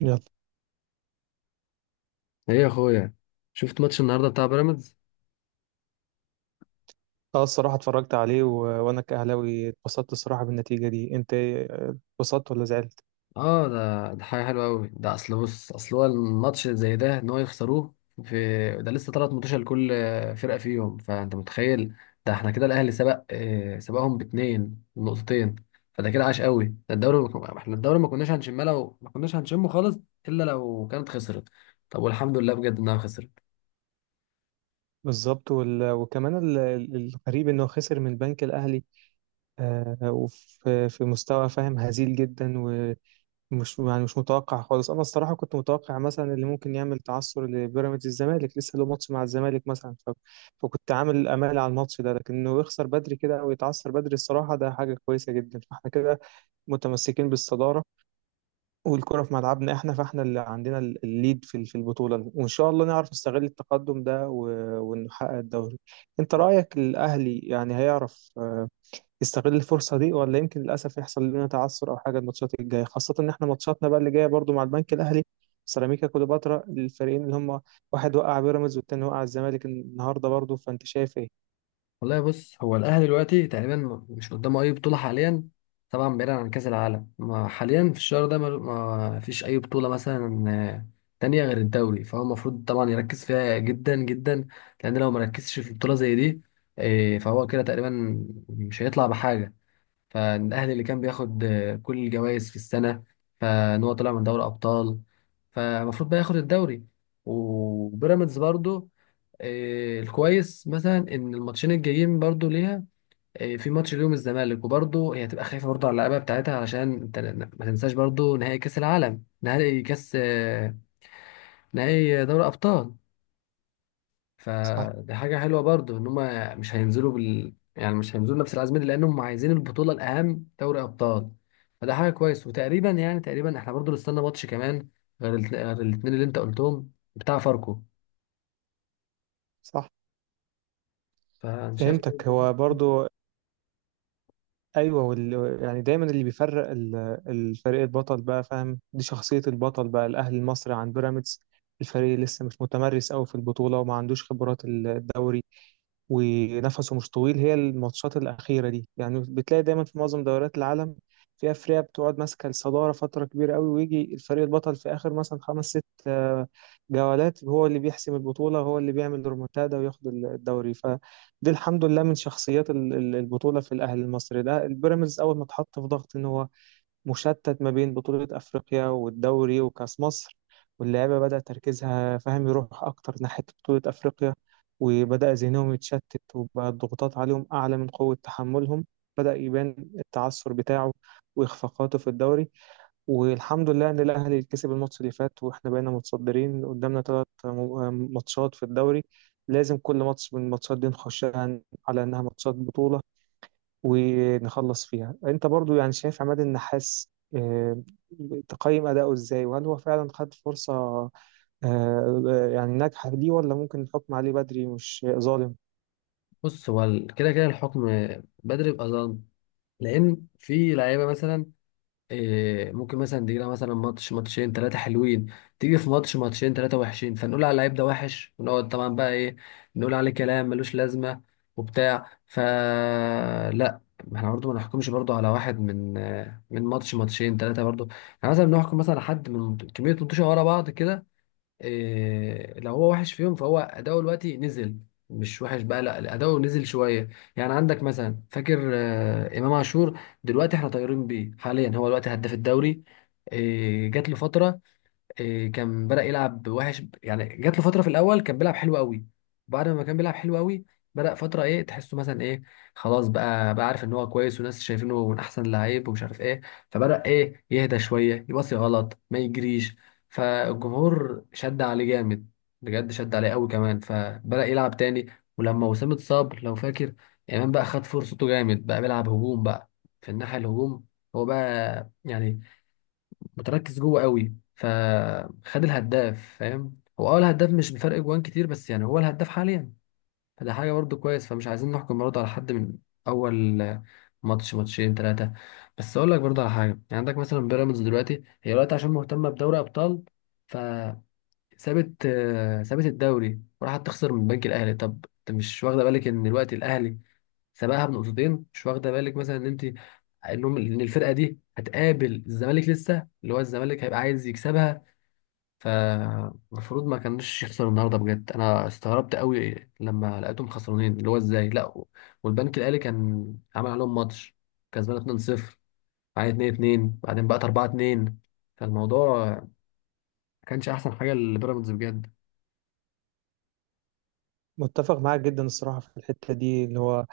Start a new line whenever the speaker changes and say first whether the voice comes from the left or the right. right: يلا.
left: ايه يا اخويا؟ شفت ماتش النهارده بتاع بيراميدز؟
right: اه الصراحة اتفرجت عليه وانا كأهلاوي اتبسطت الصراحة بالنتيجة دي، انت اتبسطت ولا زعلت؟
left: اه ده حاجه حلوه قوي. ده اصل بص، اصل هو الماتش زي ده ان هو يخسروه في. ده لسه ثلاث ماتشات لكل فرقه فيهم، فانت متخيل. ده احنا كده الاهلي سبق سبقهم باتنين نقطتين. فده كده عاش قوي ده الدوري، ما كنا- احنا الدوري ما كناش هنشمه، لو ما كناش هنشمه خالص الا لو كانت خسرت. طب والحمد لله بجد انها خسرت.
right: بالظبط، وكمان الغريب انه خسر من البنك الاهلي، وفي في مستوى فاهم، هزيل جدا، ومش يعني مش متوقع خالص. انا الصراحة كنت متوقع مثلا اللي ممكن يعمل تعثر لبيراميدز الزمالك، لسه له ماتش مع الزمالك مثلا، ف... فكنت عامل امال على الماتش ده، لكن انه يخسر بدري كده او يتعثر بدري الصراحة ده حاجة كويسة جدا. فاحنا كده متمسكين بالصدارة والكرة في ملعبنا احنا، فاحنا اللي عندنا الليد في البطولة، وان شاء الله نعرف نستغل التقدم ده ونحقق الدوري. انت رأيك الاهلي يعني هيعرف يستغل الفرصة دي، ولا يمكن للاسف يحصل لنا تعثر او حاجة الماتشات الجاية، خاصة ان احنا ماتشاتنا بقى اللي جاية برضو مع البنك الاهلي، سيراميكا كليوباترا، الفريقين اللي هم واحد وقع بيراميدز والتاني وقع الزمالك النهاردة برضو، فانت شايف ايه؟
left: والله بص، هو الاهلي دلوقتي تقريبا مش قدامه اي بطوله حاليا. طبعا بعيدا عن كاس العالم، ما حاليا في الشهر ده ما فيش اي بطوله مثلا تانية غير الدوري، فهو المفروض طبعا يركز فيها جدا جدا. لان لو مركزش في بطوله زي دي، فهو كده تقريبا مش هيطلع بحاجه. فالاهلي اللي كان بياخد كل الجوائز في السنه، فان هو طلع من دوري ابطال، فالمفروض بقى ياخد الدوري. وبيراميدز برضو، الكويس مثلا ان الماتشين الجايين برضو ليها، في ماتش اليوم الزمالك، وبرضو هي هتبقى خايفه برضو على اللعيبه بتاعتها، علشان انت ما تنساش برضو نهائي كاس العالم، نهائي كاس نهائي دوري ابطال.
right: صح.
left: فدي حاجة حلوة برضو ان هم مش هينزلوا بال، يعني مش هينزلوا نفس العزم دي، لانهم عايزين البطولة الاهم دوري ابطال. فده حاجة كويس. وتقريبا يعني تقريبا احنا برضو نستنى ماتش كمان غير الاتنين اللي انت قلتهم بتاع فاركو.
right: صح.
left: فانا شايف،
right: فهمتك. هو برضو ايوه، يعني دايما اللي بيفرق الفريق البطل بقى، فاهم، دي شخصيه البطل بقى، الاهلي المصري عن بيراميدز. الفريق لسه مش متمرس قوي في البطوله وما عندوش خبرات الدوري، ونفسه مش طويل. هي الماتشات الأخيرة دي يعني بتلاقي دايما في معظم دوريات العالم، في أفريقيا، بتقعد ماسكة الصدارة فترة كبيرة قوي، ويجي الفريق البطل في آخر مثلا خمس ست جولات هو اللي بيحسم البطولة، هو اللي بيعمل ريمونتادا وياخد الدوري. فدي الحمد لله من شخصيات البطولة في الأهلي المصري. ده البيراميدز أول ما اتحط في ضغط إن هو مشتت ما بين بطولة أفريقيا والدوري وكأس مصر، واللعيبة بدأ تركيزها، فاهم، يروح أكتر ناحية بطولة أفريقيا، وبدأ ذهنهم يتشتت، وبقى الضغوطات عليهم أعلى من قوة تحملهم، بدأ يبان التعثر بتاعه وإخفاقاته في الدوري. والحمد لله إن الأهلي كسب الماتش اللي فات وإحنا بقينا متصدرين، قدامنا ثلاث ماتشات في الدوري، لازم كل ماتش من الماتشات دي نخشها على إنها ماتشات بطولة ونخلص فيها. انت برضو يعني شايف عماد النحاس آه، تقيم أداؤه إزاي؟ وهل هو فعلا خد فرصة يعني ناجحة ليه؟ ولا ممكن الحكم عليه بدري مش ظالم؟
left: بص هو كده كده الحكم بدري بأذان. لان في لعيبة مثلا ممكن مثلا تجي لها مثلا ماتش، ماتشين، ثلاثة حلوين، تيجي في ماتش، ماتشين، ثلاثة وحشين، فنقول على اللعيب ده وحش، ونقعد طبعا بقى ايه، نقول عليه كلام ملوش لازمة وبتاع، فلا. احنا برضه ما نحكمش برضه على واحد من ماتش، ماتشين، ثلاثة برضه. احنا مثلا بنحكم مثلا على حد من كمية ماتشات ورا بعض كده. لو هو وحش فيهم فهو اداؤه دلوقتي نزل، مش وحش بقى، لا اداؤه نزل شويه. يعني عندك مثلا، فاكر امام عاشور؟ دلوقتي احنا طايرين بيه حاليا، هو دلوقتي هداف الدوري. جات له فتره، كان بدأ يلعب وحش. يعني جات له فترة في الأول كان بيلعب حلو قوي، بعد ما كان بيلعب حلو قوي بدأ فترة إيه، تحسه مثلا إيه، خلاص بقى عارف إن هو كويس، وناس شايفينه من أحسن اللعيب، ومش عارف إيه، فبدأ إيه يهدى شوية، يباصي غلط، ما يجريش. فالجمهور شد عليه جامد، بجد شد عليه قوي كمان، فبدأ يلعب تاني. ولما وسام اتصاب، لو فاكر، إمام بقى خد فرصته جامد، بقى بيلعب هجوم بقى، في الناحية الهجوم. هو بقى يعني متركز جوه قوي، فخد الهداف، فاهم؟ هو الهداف مش بفرق جوان كتير، بس يعني هو الهداف حاليا. فده حاجه برضو كويس. فمش عايزين نحكم برضو على حد من اول ماتش، ماتشين، ثلاثه. بس اقول لك برضو على حاجه، يعني عندك مثلا بيراميدز دلوقتي، هي دلوقتي عشان مهتمه بدوري ابطال، فسابت، سابت الدوري وراحت تخسر من البنك الاهلي. طب انت مش واخده بالك ان دلوقتي الاهلي سبقها بنقطتين؟ مش واخده بالك مثلا ان انت انهم ان الفرقه دي هتقابل الزمالك لسه، اللي هو الزمالك هيبقى عايز يكسبها؟ فالمفروض ما كانش يخسر النهارده. بجد انا استغربت قوي لما لقيتهم خسرانين، اللي هو ازاي؟ لا، والبنك الاهلي كان عمل عليهم ماتش، كسبان 2-0 بعدين 2-2 بعدين بقت 4-2. فالموضوع ما كانش احسن حاجه لبيراميدز بجد.
right: متفق معاك جدا الصراحة في الحتة دي، اللي هو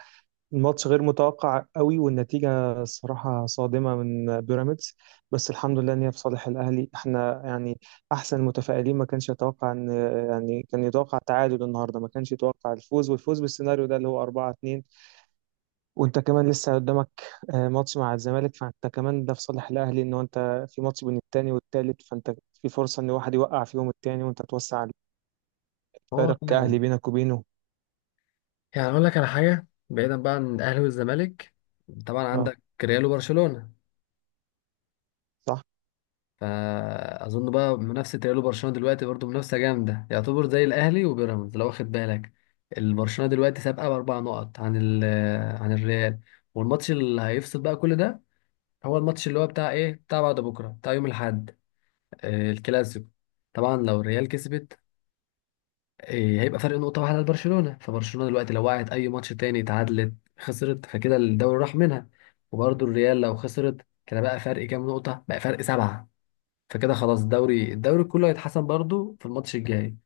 right: الماتش غير متوقع قوي والنتيجة الصراحة صادمة من بيراميدز، بس الحمد لله إن هي في صالح الأهلي. احنا يعني أحسن، متفائلين، ما كانش يتوقع إن يعني كان يتوقع تعادل النهاردة، ما كانش يتوقع الفوز، والفوز بالسيناريو ده اللي هو 4-2. وانت كمان لسه قدامك ماتش مع الزمالك، فانت كمان ده في صالح الاهلي، ان هو انت في ماتش بين التاني والتالت، فانت في فرصه ان واحد يوقع فيهم التاني وانت توسع
left: هو
right: الفارق
left: فعلا.
right: كاهلي بينك وبينه.
left: يعني اقول لك على حاجه بعيدا بقى عن الاهلي والزمالك، طبعا
right: اه.
left: عندك ريال وبرشلونه،
right: صح.
left: فاظن بقى منافسه ريال وبرشلونه دلوقتي برضو منافسه جامده، يعتبر زي الاهلي وبيراميدز لو واخد بالك. البرشلونه دلوقتي سابقه باربع نقط عن الريال، والماتش اللي هيفصل بقى كل ده هو الماتش اللي هو بتاع ايه، بتاع بعد بكره، بتاع يوم الاحد، الكلاسيكو. طبعا لو الريال كسبت، هيبقى فرق نقطه واحده لبرشلونه، فبرشلونه دلوقتي لو وقعت اي ماتش تاني، اتعادلت، خسرت، فكده الدوري راح منها. وبرضو الريال لو خسرت، كده بقى فرق كام نقطه؟ بقى فرق سبعه. فكده خلاص الدوري كله هيتحسم برضو في الماتش الجاي.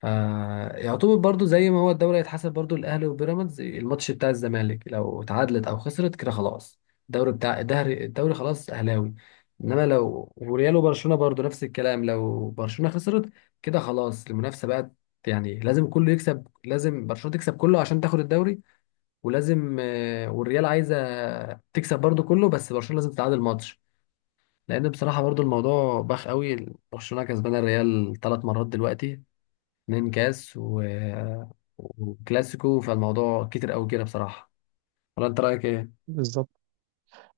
left: فيعتبر برضو زي ما هو الدوري هيتحسم، برضو الاهلي وبيراميدز الماتش بتاع الزمالك لو اتعادلت او خسرت، كده خلاص الدوري بتاع الدهري الدوري خلاص اهلاوي. انما لو وريال وبرشلونه برضو نفس الكلام، لو برشلونه خسرت كده خلاص المنافسه بقت، يعني لازم كله يكسب، لازم برشلونه تكسب كله عشان تاخد الدوري. ولازم والريال عايزه تكسب برضو كله، بس برشلونه لازم تتعادل ماتش، لان بصراحه برضو الموضوع باخ قوي. برشلونه كسبان الريال ثلاث مرات دلوقتي، اتنين كاس و... وكلاسيكو، فالموضوع كتير قوي كده بصراحه. ولا انت رايك ايه؟
right: بالظبط،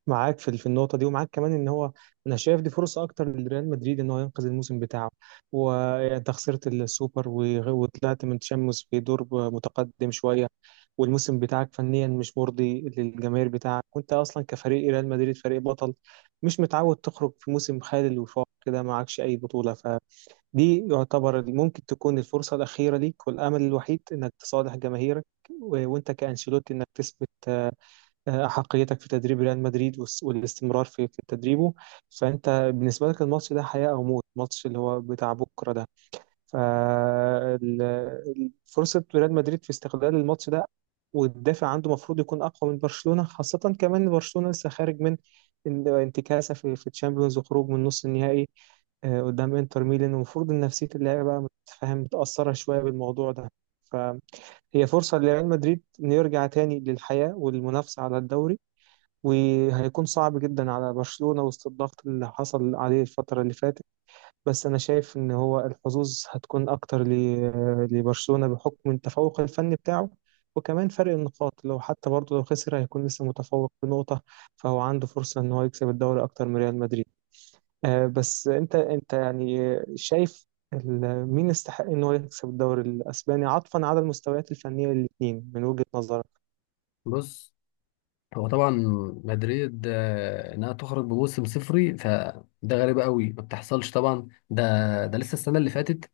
right: معاك في في النقطة دي، ومعاك كمان ان هو انا شايف دي فرصة اكتر لريال مدريد ان هو ينقذ الموسم بتاعه. وانت خسرت السوبر، وطلعت من تشامبيونز في دور متقدم شوية، والموسم بتاعك فنيا مش مرضي للجماهير بتاعك، وانت اصلا كفريق ريال مدريد فريق بطل مش متعود تخرج في موسم خالي الوفاق كده، معكش اي بطولة. فدي يعتبر ممكن تكون الفرصة الأخيرة ليك والأمل الوحيد انك تصالح جماهيرك، وانت كأنشيلوتي انك تثبت أحقيتك في تدريب ريال مدريد والاستمرار في تدريبه. فأنت بالنسبة لك الماتش ده حياة أو موت، الماتش اللي هو بتاع بكرة ده. ففرصة ريال مدريد في استغلال الماتش ده والدافع عنده المفروض يكون أقوى من برشلونة، خاصة كمان إن برشلونة لسه خارج من انتكاسة في الشامبيونز وخروج من نص النهائي قدام انتر ميلان، المفروض ان نفسية اللاعب بقى، متفهم، متأثرة شوية بالموضوع ده. فهي فرصة لريال مدريد إنه يرجع تاني للحياة والمنافسة على الدوري، وهيكون صعب جدا على برشلونة وسط الضغط اللي حصل عليه الفترة اللي فاتت. بس أنا شايف إن هو الحظوظ هتكون أكتر لبرشلونة بحكم التفوق الفني بتاعه، وكمان فرق النقاط لو حتى برضه لو خسر هيكون لسه متفوق بنقطة، فهو عنده فرصة إن هو يكسب الدوري أكتر من ريال مدريد. بس أنت يعني شايف مين يستحق إن هو يكسب الدوري الأسباني عطفا على المستويات الفنية الاتنين من وجهة نظرك؟
left: بص، هو طبعا مدريد، انها تخرج بموسم صفري فده غريب قوي، ما بتحصلش طبعا. ده ده لسه السنه اللي فاتت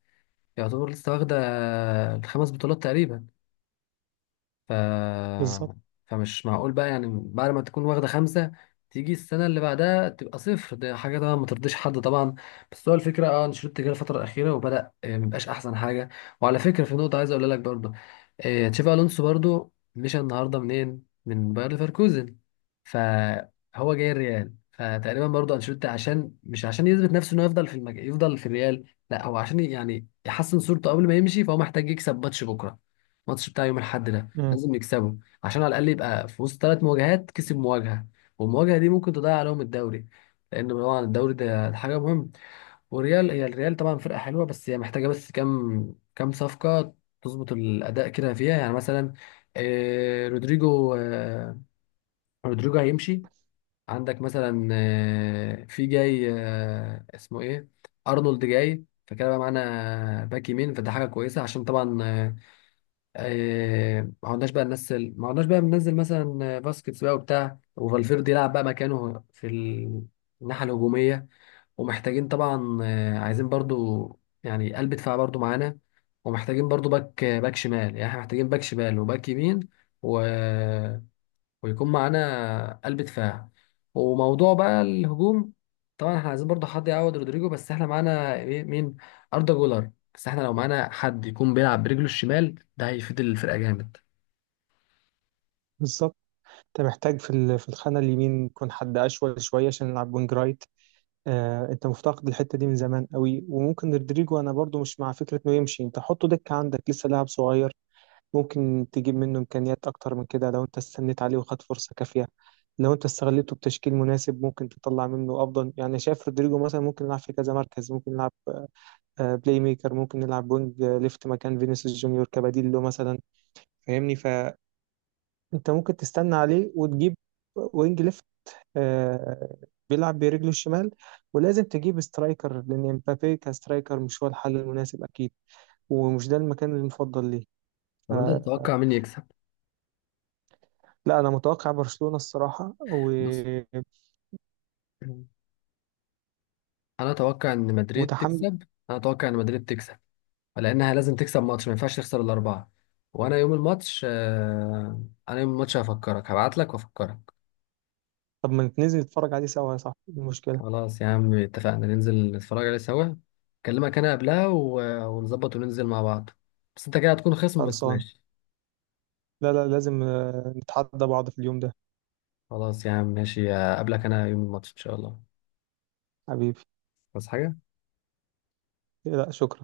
left: يعتبر لسه واخده الخمس بطولات تقريبا، ف...
right: بالظبط.
left: فمش معقول بقى يعني بعد ما تكون واخدة خمسة تيجي السنة اللي بعدها تبقى صفر، ده حاجة طبعا ما ترضيش حد طبعا. بس هو الفكرة، انشيلوتي جه الفترة الأخيرة وبدأ مبقاش أحسن حاجة. وعلى فكرة في نقطة عايز أقولها لك برضه، تشافي ألونسو برضه مشى النهاردة منين؟ من باير ليفركوزن. فهو جاي الريال، فتقريبا برضه انشيلوتي عشان مش، عشان يثبت نفسه انه يفضل يفضل في الريال، لا هو عشان يعني يحسن صورته قبل ما يمشي. فهو محتاج يكسب ماتش بكره، الماتش بتاع يوم الاحد ده
right: مم.
left: لازم يكسبوا، عشان على الاقل يبقى في وسط ثلاث مواجهات كسب مواجهه، والمواجهه دي ممكن تضيع عليهم الدوري. لان طبعا الدوري ده حاجه مهمه. والريال، هي الريال طبعا فرقه حلوه، بس هي محتاجه بس كام صفقه تظبط الاداء كده فيها. يعني مثلا رودريجو، رودريجو هيمشي. عندك مثلا في جاي اسمه ايه، ارنولد، جاي، فكده بقى معانا باك يمين، فده حاجه كويسه. عشان طبعا ما عدناش بقى بننزل مثلا باسكتس بقى وبتاع، وفالفيردي يلعب بقى مكانه في الناحية الهجومية. ومحتاجين طبعا عايزين برضو يعني قلب دفاع برضو معانا. ومحتاجين برضو باك شمال، يعني احنا محتاجين باك شمال وباك يمين، و... ويكون معانا قلب دفاع. وموضوع بقى الهجوم، طبعا احنا عايزين برضه حد يعوض رودريجو، بس احنا معانا مين؟ أردا جولر. بس احنا لو معانا حد يكون بيلعب برجله الشمال ده هيفيد الفرقة جامد.
right: بالظبط. انت محتاج في في الخانه اليمين يكون حد اشول شويه عشان يلعب وينج رايت. آه انت مفتقد الحته دي من زمان قوي، وممكن رودريجو انا برضو مش مع فكره انه يمشي، انت حطه دكه، عندك لسه لاعب صغير، ممكن تجيب منه امكانيات اكتر من كده لو انت استنيت عليه وخد فرصه كافيه. لو انت استغلته بتشكيل مناسب ممكن تطلع منه افضل، يعني شايف رودريجو مثلا ممكن يلعب في كذا مركز، ممكن يلعب بلاي ميكر، ممكن نلعب وينج ليفت مكان فينيسيوس جونيور كبديل له مثلا، فاهمني، فانت ممكن تستنى عليه وتجيب وينج ليفت آه، بيلعب برجله الشمال. ولازم تجيب سترايكر لأن امبابي كسترايكر مش هو الحل المناسب أكيد، ومش ده المكان المفضل ليه.
left: طب انت
right: آه،
left: تتوقع مين يكسب؟
right: لا أنا متوقع برشلونة الصراحة.
left: بص، انا اتوقع ان مدريد
right: ومتحمل.
left: تكسب، انا اتوقع ان مدريد تكسب، لانها لازم تكسب ماتش، ما ينفعش تخسر الاربعة. وانا يوم الماتش آه، انا يوم الماتش هفكرك، هبعت لك وافكرك.
right: طب ما ننزل نتفرج عليه سوا يا صاحبي، إيه المشكلة؟
left: خلاص يا عم، اتفقنا ننزل نتفرج عليه سوا. اكلمك انا قبلها و... ونظبط وننزل مع بعض، بس انت كده هتكون خصم، بس
right: خلصان.
left: ماشي.
right: لا لا، لازم نتحدى بعض في اليوم ده.
left: خلاص يا عم ماشي، اقابلك انا يوم الماتش ان شاء الله.
right: حبيبي.
left: بس حاجة.
right: لا شكرا.